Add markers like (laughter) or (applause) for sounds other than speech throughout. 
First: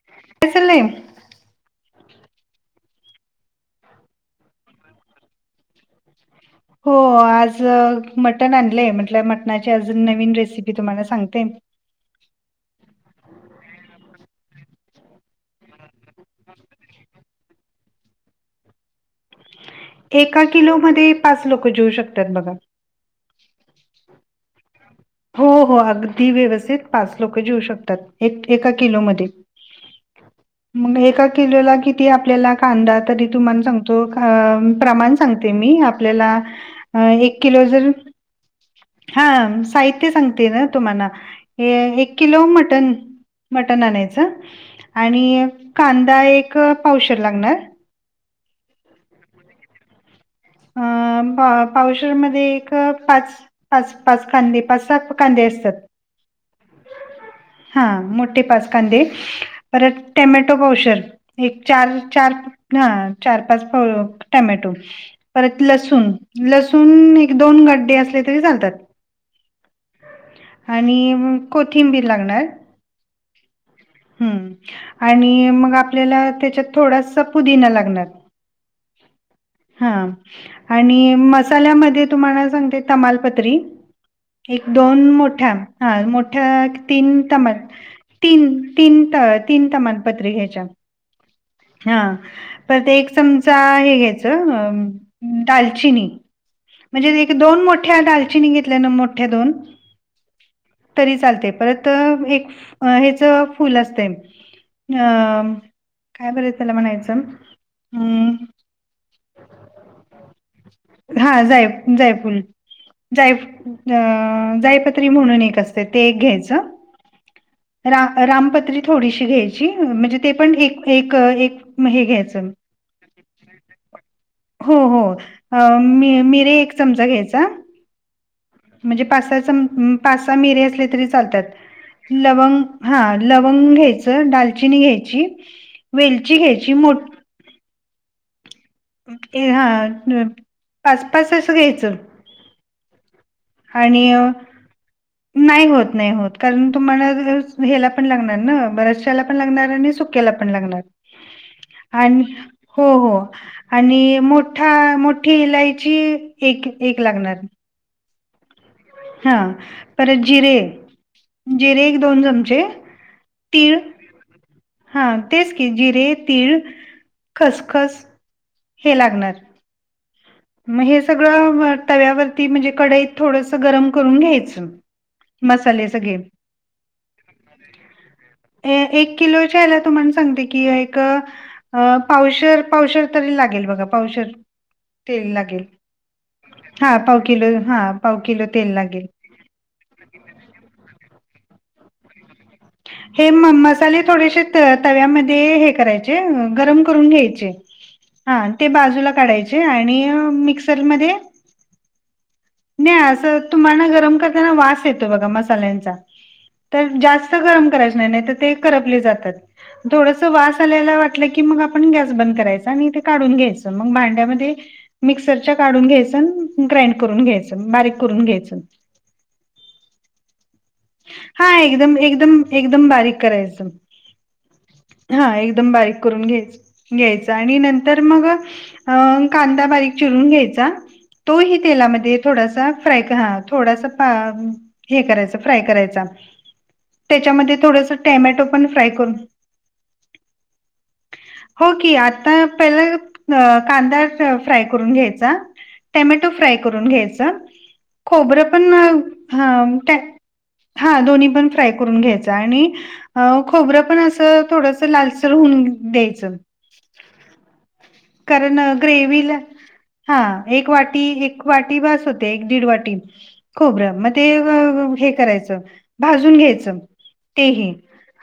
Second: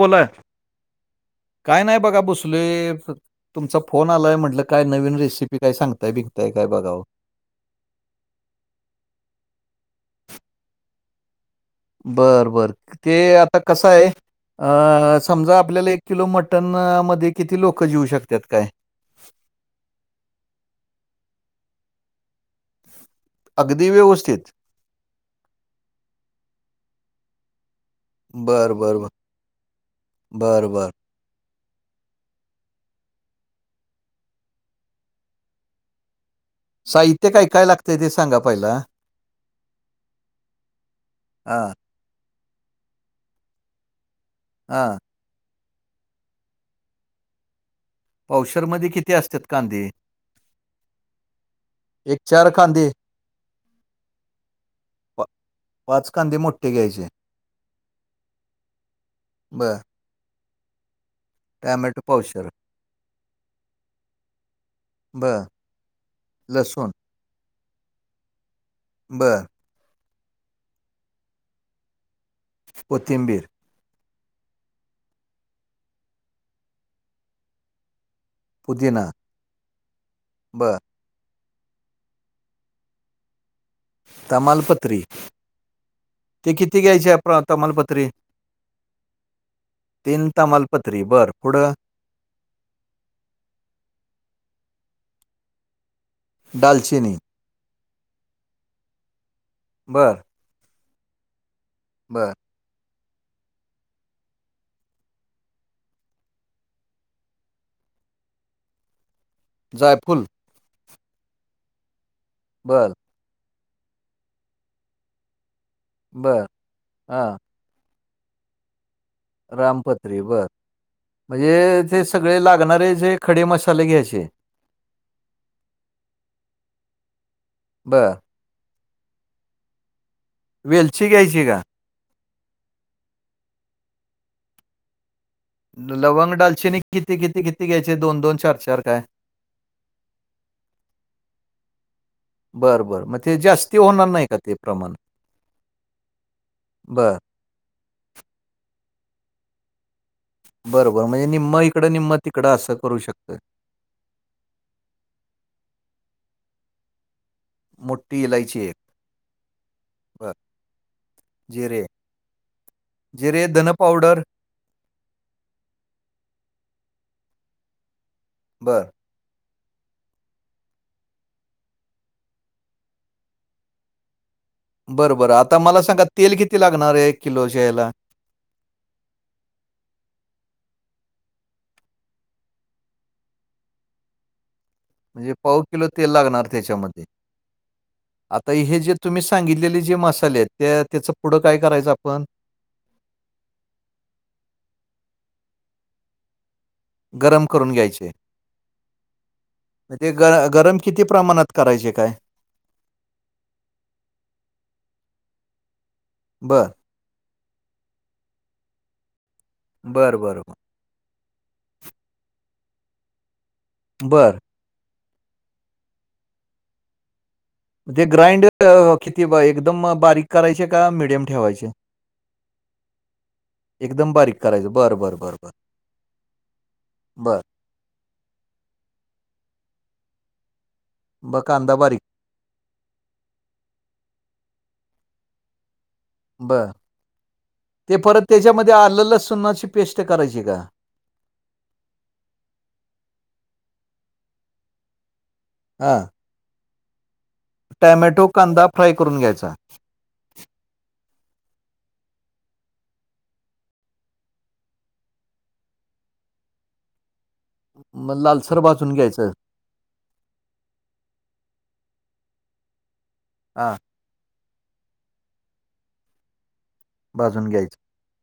बोला, काय चाललंय? काय नाही बघा बसलोय, तुमचा फोन आलाय म्हनलं काय नवीन रेसिपी काय सांगताय बिकघताय काय बघाव. च मटण आणलय म्हटल मटणाची अजून नवीन रेसिपी तुम्हाला सांगते. बर बर, ते आता कसं आहे, अ समजा आपल्याला एक किलो मटन मध्ये किती लोक जिऊ शकतात काय? एका किलो मध्ये पाच लोक जेऊ शकतात बघा. अगदी व्यवस्थित? हो हो अगदी व्यवस्थित पाच लोक जेऊ शकतात. एक - एका बर बर किलो बर मध्ये, बर बर मग एका किलोला किती आपल्याला कांदा तरी तुम्हाना सांगतो अ प्रमाण सांगते मी आपल्याला, साहित्य एक काय काय किलो जर लागतंय ते सांगा पहिला हा साहित्य सांगते ना तुम्हाना, हा ये एक किलो मटन, मटन आणायचं. आ. आणि कांदा एक पावशर लागणार. पावशेर मध्ये किती असत्यात कांदे? अ पा - पावशेर मध्ये चार एक कांदे पाच. पाच पाच कांदे पाच सहा पा- कांदे असतात. पाच कांदे मोेठे. हा मोठे पाच कांदे, बर परत टमॅटो पावशर. एक चार टॅमॅटो चार पावशर हा चार पाच फ टमॅटो. बर परत लसूण, लसूण एक दोन गड्डे असले तरी चालतात. बर. आणि म कोथिंबीर लागणार. कोथिंबीर. हम्, आणि मग आपल्याला त्याच्यात थोडासा पुदिना लागणार. पुदिना हा, बर आणि म मसाल्यामध्ये तुम्हाला सांगते तमालपत्री. एक तमालपत्री दोन मोठ्या, हा मोठ्या ते किती घ्यायची आहे तीन प्र- तमाल तमालपत्री तीन. तीन त- तीन तीन तमालपत्री घ्यायच्या. तमालपत्री बर पुढं हं, परत एक चमचा हे घ्यायचं दालचिनी. दालचिनी म्हणजे एक दोन मोठ्या दालचिनी घेतल्या ना मोठ्या दोन. बर तरी चालते परत बर एक हेच फुल असतय, अ म, काय बर त्याला म्हणायचं, अ जायफुल. हा जाय - जायफुल. बरं. जाय-अं जायपत्री म्हणून एक असते, ते एक बर घ्यायचं हा रा-रामपत्रि थोडीशी घ्यायची, म्हणजे रामपत्री ते बर पण ठिक म्हणजे एक-एक ते हे सगळे घ्यायचं. लागणारे जे खडे मसाले घ्यायचे. हो हो अं मी-मिरे एक चमचा घ्यायचा. बर. म्हणजे पासा चम पासा मीरे असले, तरी वेलची चालतात. घ्यायची का लवंग, हां लवंग घ्यायचं, दालचिनी घ्यायची. लवंग वेलची घ्यायची डालचीनी मोठ किती-किती-किती घ्यायची दोन-दोन चार-चार. (unintelligible) हा पाच-पाच असं घ्यायचं. बरं बरं म. आणि अं नाही होत, नाही होत कारण तुम्हाला बर जर ह्याला पण लागणार ना, बऱ्याचशला पण लागणार आणि सुख क्याला पण लागनार बर बर म्हणजे निम्म इकडं निम्म आणि तिकडं असं हो करू हो शकतं आणि मोठा-मोठी इलायची एक-एक लागणार. मोठी इलायची एक. हं परत बर जिरे, जिरे एक दोन चमचे जिरे धन पावडर हां तेच की, जिरे तीळ खसखस बर लागणार. म हे सगळं म तव्यावरती म्हणजे कडईत, थोडसं गरम करून घ्यायचं. बरं बरं आता मला मसाले सांगा सगळे तेल किती लागणार ये एक किलोच्या याला? ए-एक किलोच्या याला तुम्हाला सांगते कि, एक अ पावशर-पावशर तरी लागेल बघा पावशर. तेल म्हणजे पाऊ लागेल किलो तेल लागणार हा त्याच्यामध्ये, पाव किलो हा पाव किलो आता तेल हे जे लागेल तुम्ही सांगितलेले जे मसाले येत ते त्याच पुढं काय करायचं आपण? हे म-मसाले थोडेशे तव्यामध्ये हे करायचे, गरम करून गरम घ्यायचे, करून घ्यायचे. हां ते बाजूला काढायचे मग आणि ते ग गरम किती मिक्सरमध्ये प्रमाणात करायचे काय? नाही असं तुम्हाला गरम करताना वास येतो बघा मसाल्यांचा, बरं, तर जास्त स गरम करायचे नाय, नायतर ते करपले जातात, बरं, थोडंसं बरं, बरं. वास आलेलं वाट की म आपण गस बंद करायच आणि काढून घ्यायच मग बरं. भांड्यामध्ये मिक्सरच्या काढून घ्यायचं आणि ग्राइंड करून घ्यायचं. बारीक ते करून ग्राइंड घ्यायचं, अ, किती ब एकदम बारीक करायचे का मीडियम हा ठेवायचे? एकदम एकदम एकदम बारीक करायचं, एकदम बारीक करायचं. बरं, बरं, हा बरं, बरं. एकदम बारीक करून घ्याय- घ्यायच बरं. आणि नं तर मग कांदा बारीक चिरून घ्यायचा, तो मग ही कांदा बारीक. तेलामध्ये थोडासा फ्राय क् हं थोडासा फ हे करायच, फ्राय करायचा. बरं. त्याच्यामध्ये थोडंसं ते परत टॅमॅटो पण त्याच्यामध्ये फ्राय आलं करू लसूणाची पेस्ट करायची का? ओके आता पहिला कांदा फ्राय करून घ्यायचा हां. टॅमॅटो फ्राय करून घ्यायचा, टोमॅटो, खोबरं कांदा पण फ्राय करून घ्यायचा. हं त्या हां दोन्ही पण फ्राय करून घ्यायचा, आणि अं खोबरं पण असं थोडस लालसर होऊन द्यायचं मग कारण लालसर भाजून घ्यायचं ग्रेवीला हा एक वाटी, एक वाटी बास होते, एक दीड वाटी हा खोबरं म ते हे करायचं भाजूंन घ्यायचं ते भाजून ही घ्यायचं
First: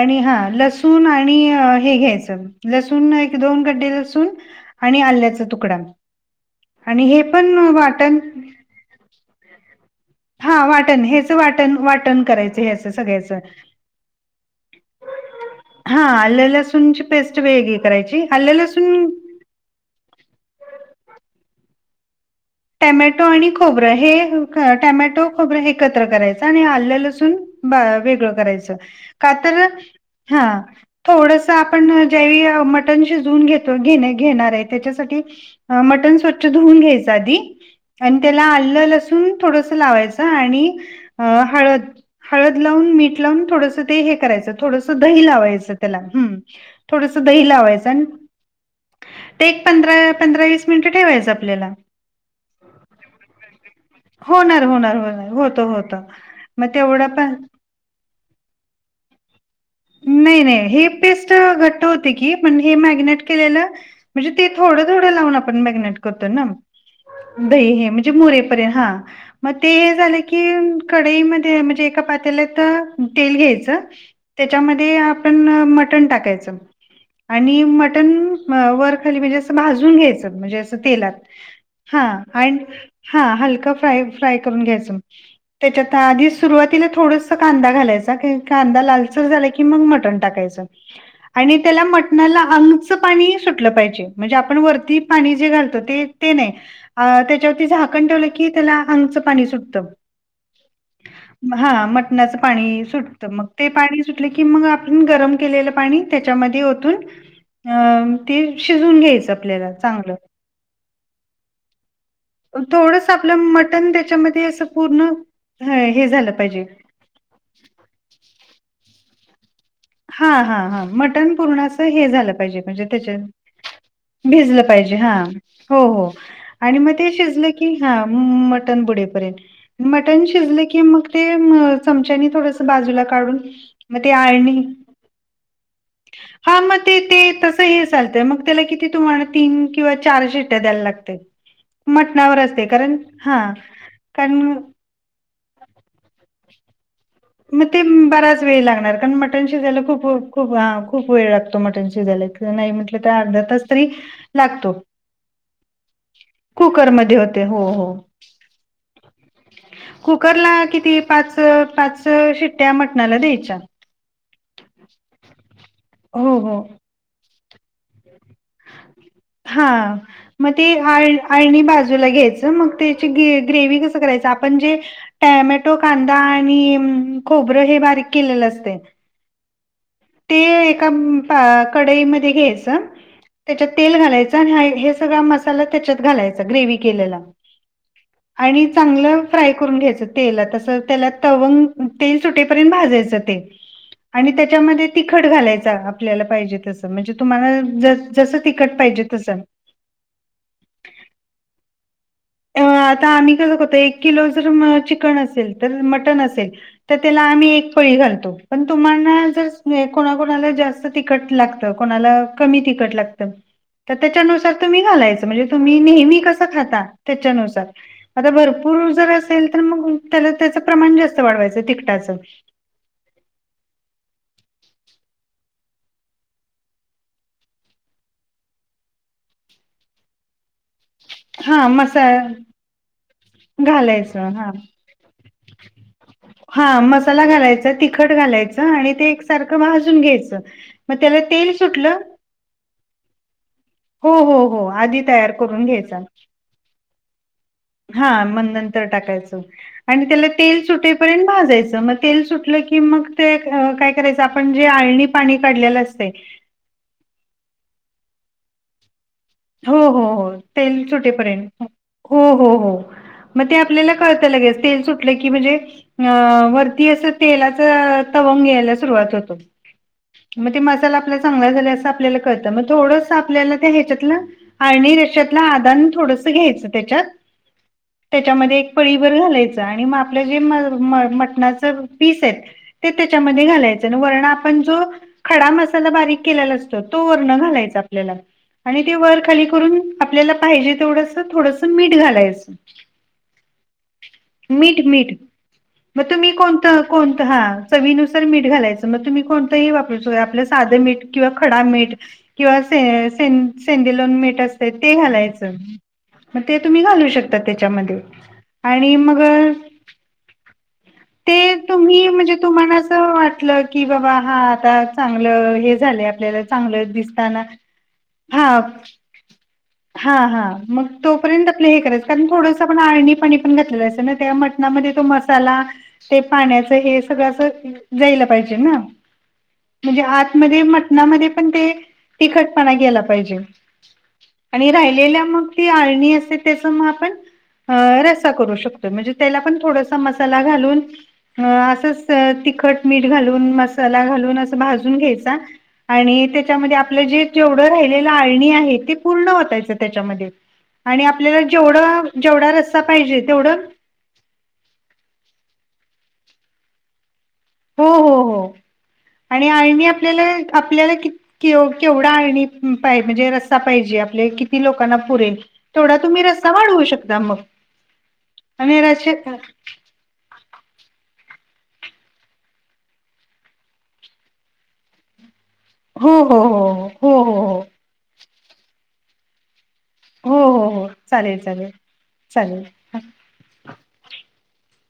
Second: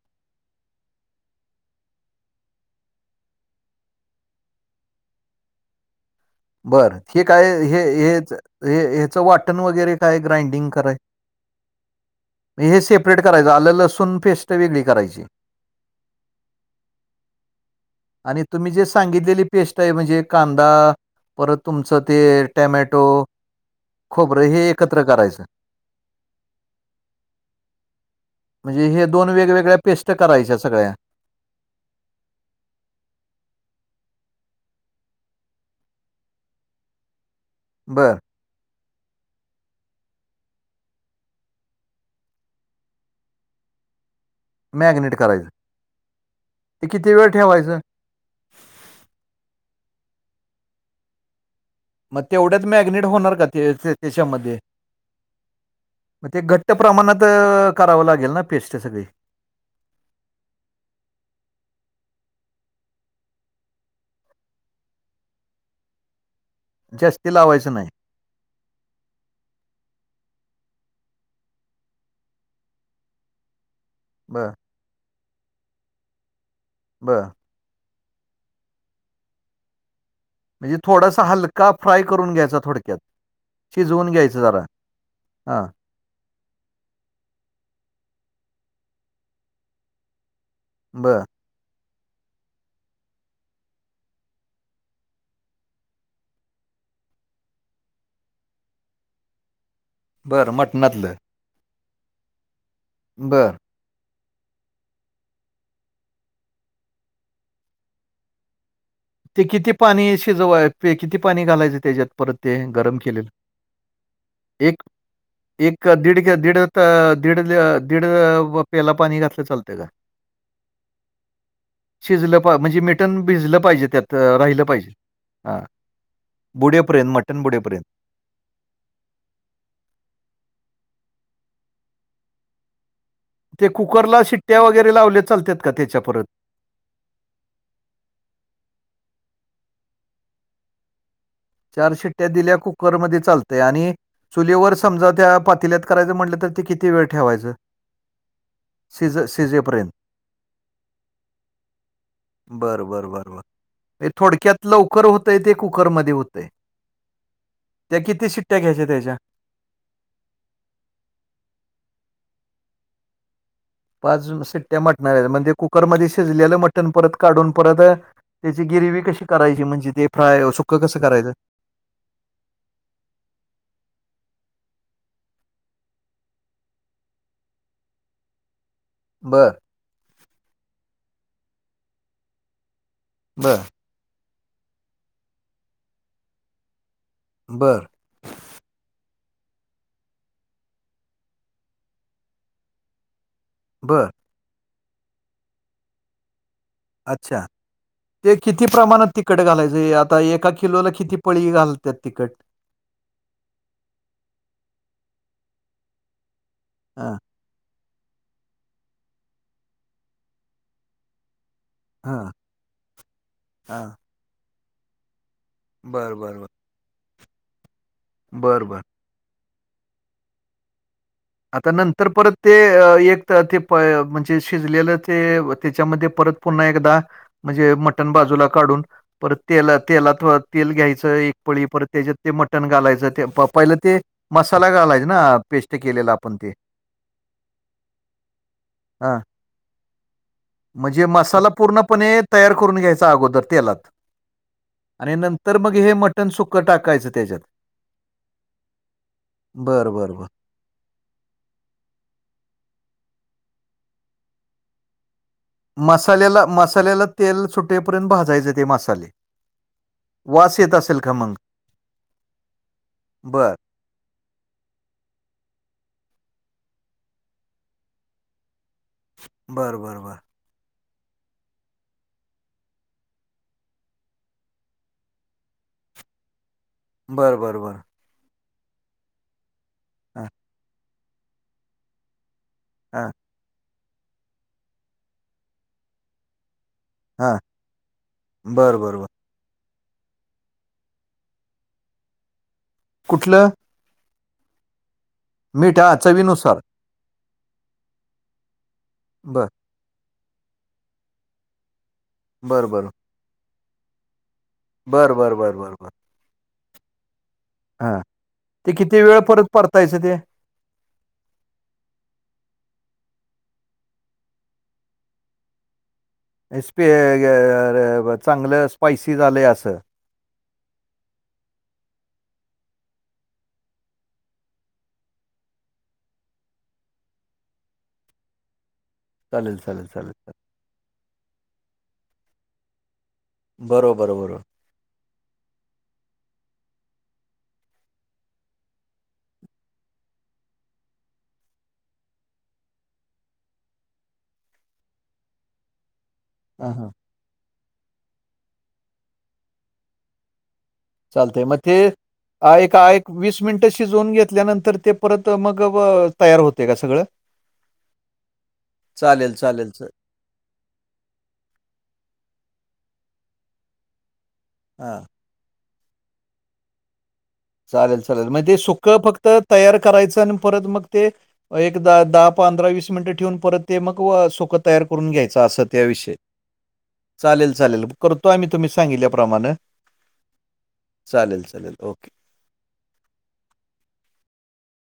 आणि हां लसूणं आणि हे घ्यायचं लसूणं एक दोन कड्डे लसूणं आणि आल्याच्या तुकडां बरं हे कायं हे हेचं वाटणं वगैरें कायं हां, ग्राइंडिंग वाटण करायचं ह्याचं वाटण वाटण करायचं हे ह्याचं सेपरेट सगळ्याचं. करायचं आलं लसूणं पेस्ट वेगळी करायची हां आल्ले लसूणंची पेस्ट वेगळी करायची आणि आल्ले तुम्ही जे लसूणं सांगितलेली पेस्ट आहे म्हणजे कांदा परतं तुमचं ते टॅमॅटो आणि खोबरं हे खोबरं हे एकत्र टॅमॅटो करायचं खोबरं एकत्रं करायचं आणि आल्यालसूनं बरं वेगळं करायचं म्हणजे हे दोन कां तरं वेगवेगळ्या पेस्ट करायच्या हां सगळ्या थोडंसं आपणं ज्यावे मटंण शिजवूंन घेतो घे घेणारं आहे त्यांच्यासाठी मटंन स्वच्छ धुऊन घ्यायचं आधी बरं त्यांला आलं लसूनं थोडंसं लावायचं आणि हळंद हळंद लावूंन मीठ लावूंन थोडंसं ते हे करायचं थोडंसं मॅग्नेट दही करायचं लावायचं त्यांला हं ते किती थोडंसं वेळ दही ठेवायचं लावायचं आणि ते एक पंधरा पंधरा वीस मिनिटं ठेवायचं आपल्यांला मंग तेवढ्यांच मॅग्नेट होणारं कां त्यांच्यामध्ये होणार होणार होणार होतं होतं मंग ते मग घट्ट तेवढा प्रमाणांत पण करावं लागेल नां पेस्ट सगळीं नाहीं नाहीं हे पेस्ट घट्ट होते की पणं हे मॅगिनेट केलेलं म्हणजे ते थोडं थोडं लावूंन आपणं मॅगनेट करतो नां जास्ती दही लावायचं नाही हे म्हणजे ते मुरेपर्यंत हां मंग ते हे झालं की कडाईमध्यें म्हणजे एकां पातेल्यात तरं तेल घ्यायचं बर त्यांच्यामध्ये आपणं मटंण टाकायचं बरं आणि मटंण वरं खाली म्हणजे असं भाजूंन घ्यायचं म्हणजे थोडासा हलका फ्राय करून घ्यायचा थोडक्यात हं हलकं फार करूंन घ्यायचं हां आंधी सुरुवातीला थोडंसं कांदा घालायंचा कांदा लालसर झालायं की मंग मटंन टाकायचं बर आणि त्यांला मटणांला अंगचं पाणी सुटलं पाहिजे म्हणजे आपणं वरती पाणी जे घालतो ते ते नाहीं अं त्यांच्यावरची झाहाकं ठेवलं की त्यांला आगचं पाणी सुटतं बरं मटणांतलं हां मटणाचं पाणी सुटतं मंग बर ते पाणी सुटले की मंग आपणं गरमं केलेलं पाणी त्यांच्यामध्ये ओतूंन अं ते शिजूंन घ्यायचं थोडसं ते तपलेलं किती चांगलं पाणी शिजवाय पे- किती पाणी घालायचं त्याच्यात परत ते गरम केलेलं थोडसं मटंण त्यांच्यामध्ये अं ते एक पूर्ण एक हे दीड झालं दीड पाहिजे दीड दीड प्याला पाणी घातलं चालतंय कां हां हां हां मटंण पुरणांच हे झालं शिजलं पा पाहिजे म्हणजे त्यांच्या मिटण भिजलं पाहिजे त्यात अ, भिजलं राहिलं पाहिजे हां हा हो आणि मंग बुडेपर्यंत मटण शिजलं की बुडेपर्यंत हां मटंन बुडेपर्यंत मटंण शिजले की मंग ते चमच्यांनी थोडंसं बाजूंला काढूंन ते कुकरला शिट्ट्या वगैरें लावल्यां चालतांत कां त्यांच्या परतं हां मंग ते ते तसं हे चालतंय मंग त्यांला किती तुम्हांला तीनं किंवा चार शिट्या द्यांयला लागतं चार शिट्ट्या दिल्यां कुकरमध्यें चालतंय आणि कारण चुलीवरं समजा त्यां पाातील्यांत करायचं म्हटलं तरं ते कीती कीती वेळं ठेवायं म ते बराच वेळ लागणार कारण मटन शिजाला शिजेपर्यंत खूप खूप खूप वेळ लागतो मटन शिजायला किवा नाही बरं म्हटलं तर बरं बरं अर्धा तास तरी लागतो. तरी ते कुकरमध्ये होतंय. कुकरमध्ये होतेय हो हो. त्या किती शिट्ट्या घ्यायच्या त्याच्या कुकरला किती पाच पाच शिट्ट्या मटणाला द्यायच्या. पाच शिट्ट्या मटणाला दयाच्या म ते कुकरमध्ये हो शिजलेलं हो मटण परत काढून परत त्याची गिरवी कशी करायची हा म्हणजे ते फ्राय मग ते सुकं कसं करायचं. (unintelligible) बाजूला घ्यायच. म त्याची ग्रे- ग्रेव कसं करायचं आपण जे टॅमॅटो, कांदा आणि खोबरं हे बारीक केलेलं असतय. बरं. ते एका पा - कडईमध्ये घ्यायचं बर त्याच्यात तेल घालायचं आणि हा हे सगळा मसाला त्याच्यात घालायचा ग्रेवही केलेला. बरं. आणि चांगलं फ्राय करून घ्यायचं तेला तस त्याला तवंग तेल सुटेपर्यंत भाजायचं ते. बरं. आणि त्याच्यामध्ये तिखट घालायचा आपल्याला पाहिजे तसं. म्हणजे अच्छा तुम्हाला ज-जस तिकट पाहिजे तसं. जे आता एका किलोला किती पळी घालत्यात तिकट. अ आता आम्ही कसं करतोय एक किलो जर चिकन असेल तर मटण असेल तर हां त्याला आम्ही एक पळी घालतो पण तुम्हाना जर कोणाकोणाला जास्त तिकट लाग त कोणाला हां कमी तिकट लागत, हां तर त्याच्या नुसार तुम्ही घालायचं म्हणजे तुम्ही नेहमी बरं कस बरं खाता त्याच्यानुसार, आता बरं, बरं. भरपूर जर असेल तर मग त्याला त्याच प्रमाण जास्त वाढवायचं आता नंतर तिकटाच. परत ते अ, एक तर ते प म्हणजे शिजलेलं ते त्याच्यामध्ये परत पुन्हा एकदा म्हणजे मटण बाजूला काढून, परत तेला- तेलात तेल घ्यायचं. एक पळी हा परत मसा त्याच्यात ते मटन घालायचं ते पहिलं ते घालायचं हा मसाला घालायच ना पेस्ट केलेला. आपण ते. हा मसाला घालायचा तिखट घालायचं आणि ते हां, एक सारखं भाजून घ्यायचं. म म्हणजे त्याला मसाला तेल सुटलं पूर्णपणे तयार करून घ्यायच अगोदर तेलात. हो हो हो आधी आणि तयार नंतर करून मग हे घ्यायचा. (unintelligible) टाकायचं त्याच्यात. हा मग नंतर टाकायचं, बरं, आणि बरं, त्याला बरं. तेल सुटे पर्यंत भाजायच म तेल सुटल की मग ते काय करायच आपण जे आळणी पाणी काढलेलं असतंय मसाल्याला मसाल्याला तेल सुटेपर्यंत भाजायचे ते मसाले. हो हो हो, वास येत तेल असेल का मग? सुटेपर्यंत, हो हो हो, म बरं, ते आपल्याला कळत लगेच तेल सुटलं की म्हणजे अ वरती असं तेलाच तवंग यायला सुरुवात होत. बरं, बरं, बरं. म ते मसाला आपला चांगाला झालय असं आपल्याला कळतं मग थोडंस आपल्याला त्या ह्याच्यातल आळणी रेषेतलं आदान थोडसं घ्यायचं त्याच्यात बरं बरं बरं. त्याच्यामध्ये एक पळीभर घालायचं आणि म आपलं हां जे म- म - मटणाच पीस आहेत. ते हां त्याच्यामध्ये घालायचं आणि वरण आपण जो, खडा मसाला बारीक केलेला अस तोरण हां घालायच आपल्याला बरं आणि ते बरं बरं वर्क खाली करून आपल्याला पाहिजे तेवढसं थोडस मीठ घालायच. कुठलं? मीठ मीठ मीठ हा मग तु्म्ही चवीनुसार कोणतं? कोणतं हा चवीनुसार मीठ घालायच मग तु्म्ही बरं कोणत ही वापरूस होय आपलंच साध मठ किंवा खडा मीठ किंवा बरं बरं से सें सेंदेलो मीठ अस त ते बरं बरं घालायचं बरं बरं बरं म ते तुम्ही घालू शकता. त त्याच्यामध्ये हां ते आणि किती मग वेळ परत परतायचं ते ते ते तुम्ही म्हणजे तुम्हाला अस वाटलं की बाबा हा आता चांगल हे झालय आ स्पे ग हा चांगलं स्पायसी झालंय असं. हा हा मग तोपर्यंत आपलं हे करायच कारण थोडंसं आपण आळणी पाणी पण घातलेलं असं ना तेंव्हा मग मटणामध्ये तो मसाला ते पाण्याच हे सगळ अस जायला पाहिजे ना. चालेल चालेल म्हणजे चालेल चालेल आतमध्ये मटणामध्ये पण ते तिखटपणा ग्याला पाहिजे बरोबरं बरोबर! आणि राहिलेल्या मग ती अळणी असते त्याच मग आपण ह रस्सा करू शकतो म्हणजे त्याला पण थोडासा मसाला घालून अ असंच तिखट मीठ घालून मसाला घालून अस भाजून घ्यायचा आणि ते हां त्याच्यामध्ये हां आपले जे जेवढं राहिलेले अळणी आहे ते पूर्ण ओतायचे त्याच्यामध्ये आणि आपल्याला चालतंय मग ते जेवढं जेवढा रस्ता पाहिजे तेवढं ते धुन घेतल्यानंतर ते परत मग तयार होते का सगळं? हो हो हो चालेल आणि चालेल आळणी च आ केलेले आपल्याला की केवढा आळणी पा म्हणजे रस्सा पाहिजे आपले की ती लोकांना हां पुरेल तेवढा तुम्ही रस्ता वाढ होऊ शकता मग चालेल चालेल मग ते आणि सुकं फक्त रस्सा तयार करायचं आणि परत मग ते एकदा दहा पंधरा वीस मिनिटं ठेवून परत ते मग सुख तयार करून घ्यायचं असत. त्या हो विषयी हो हो हो हो चालेल हो चालेल करतो आम्ही तुम्ही सांगितल्याप्रमाणे हो हो हो चालेल चालेल चालेल. हा.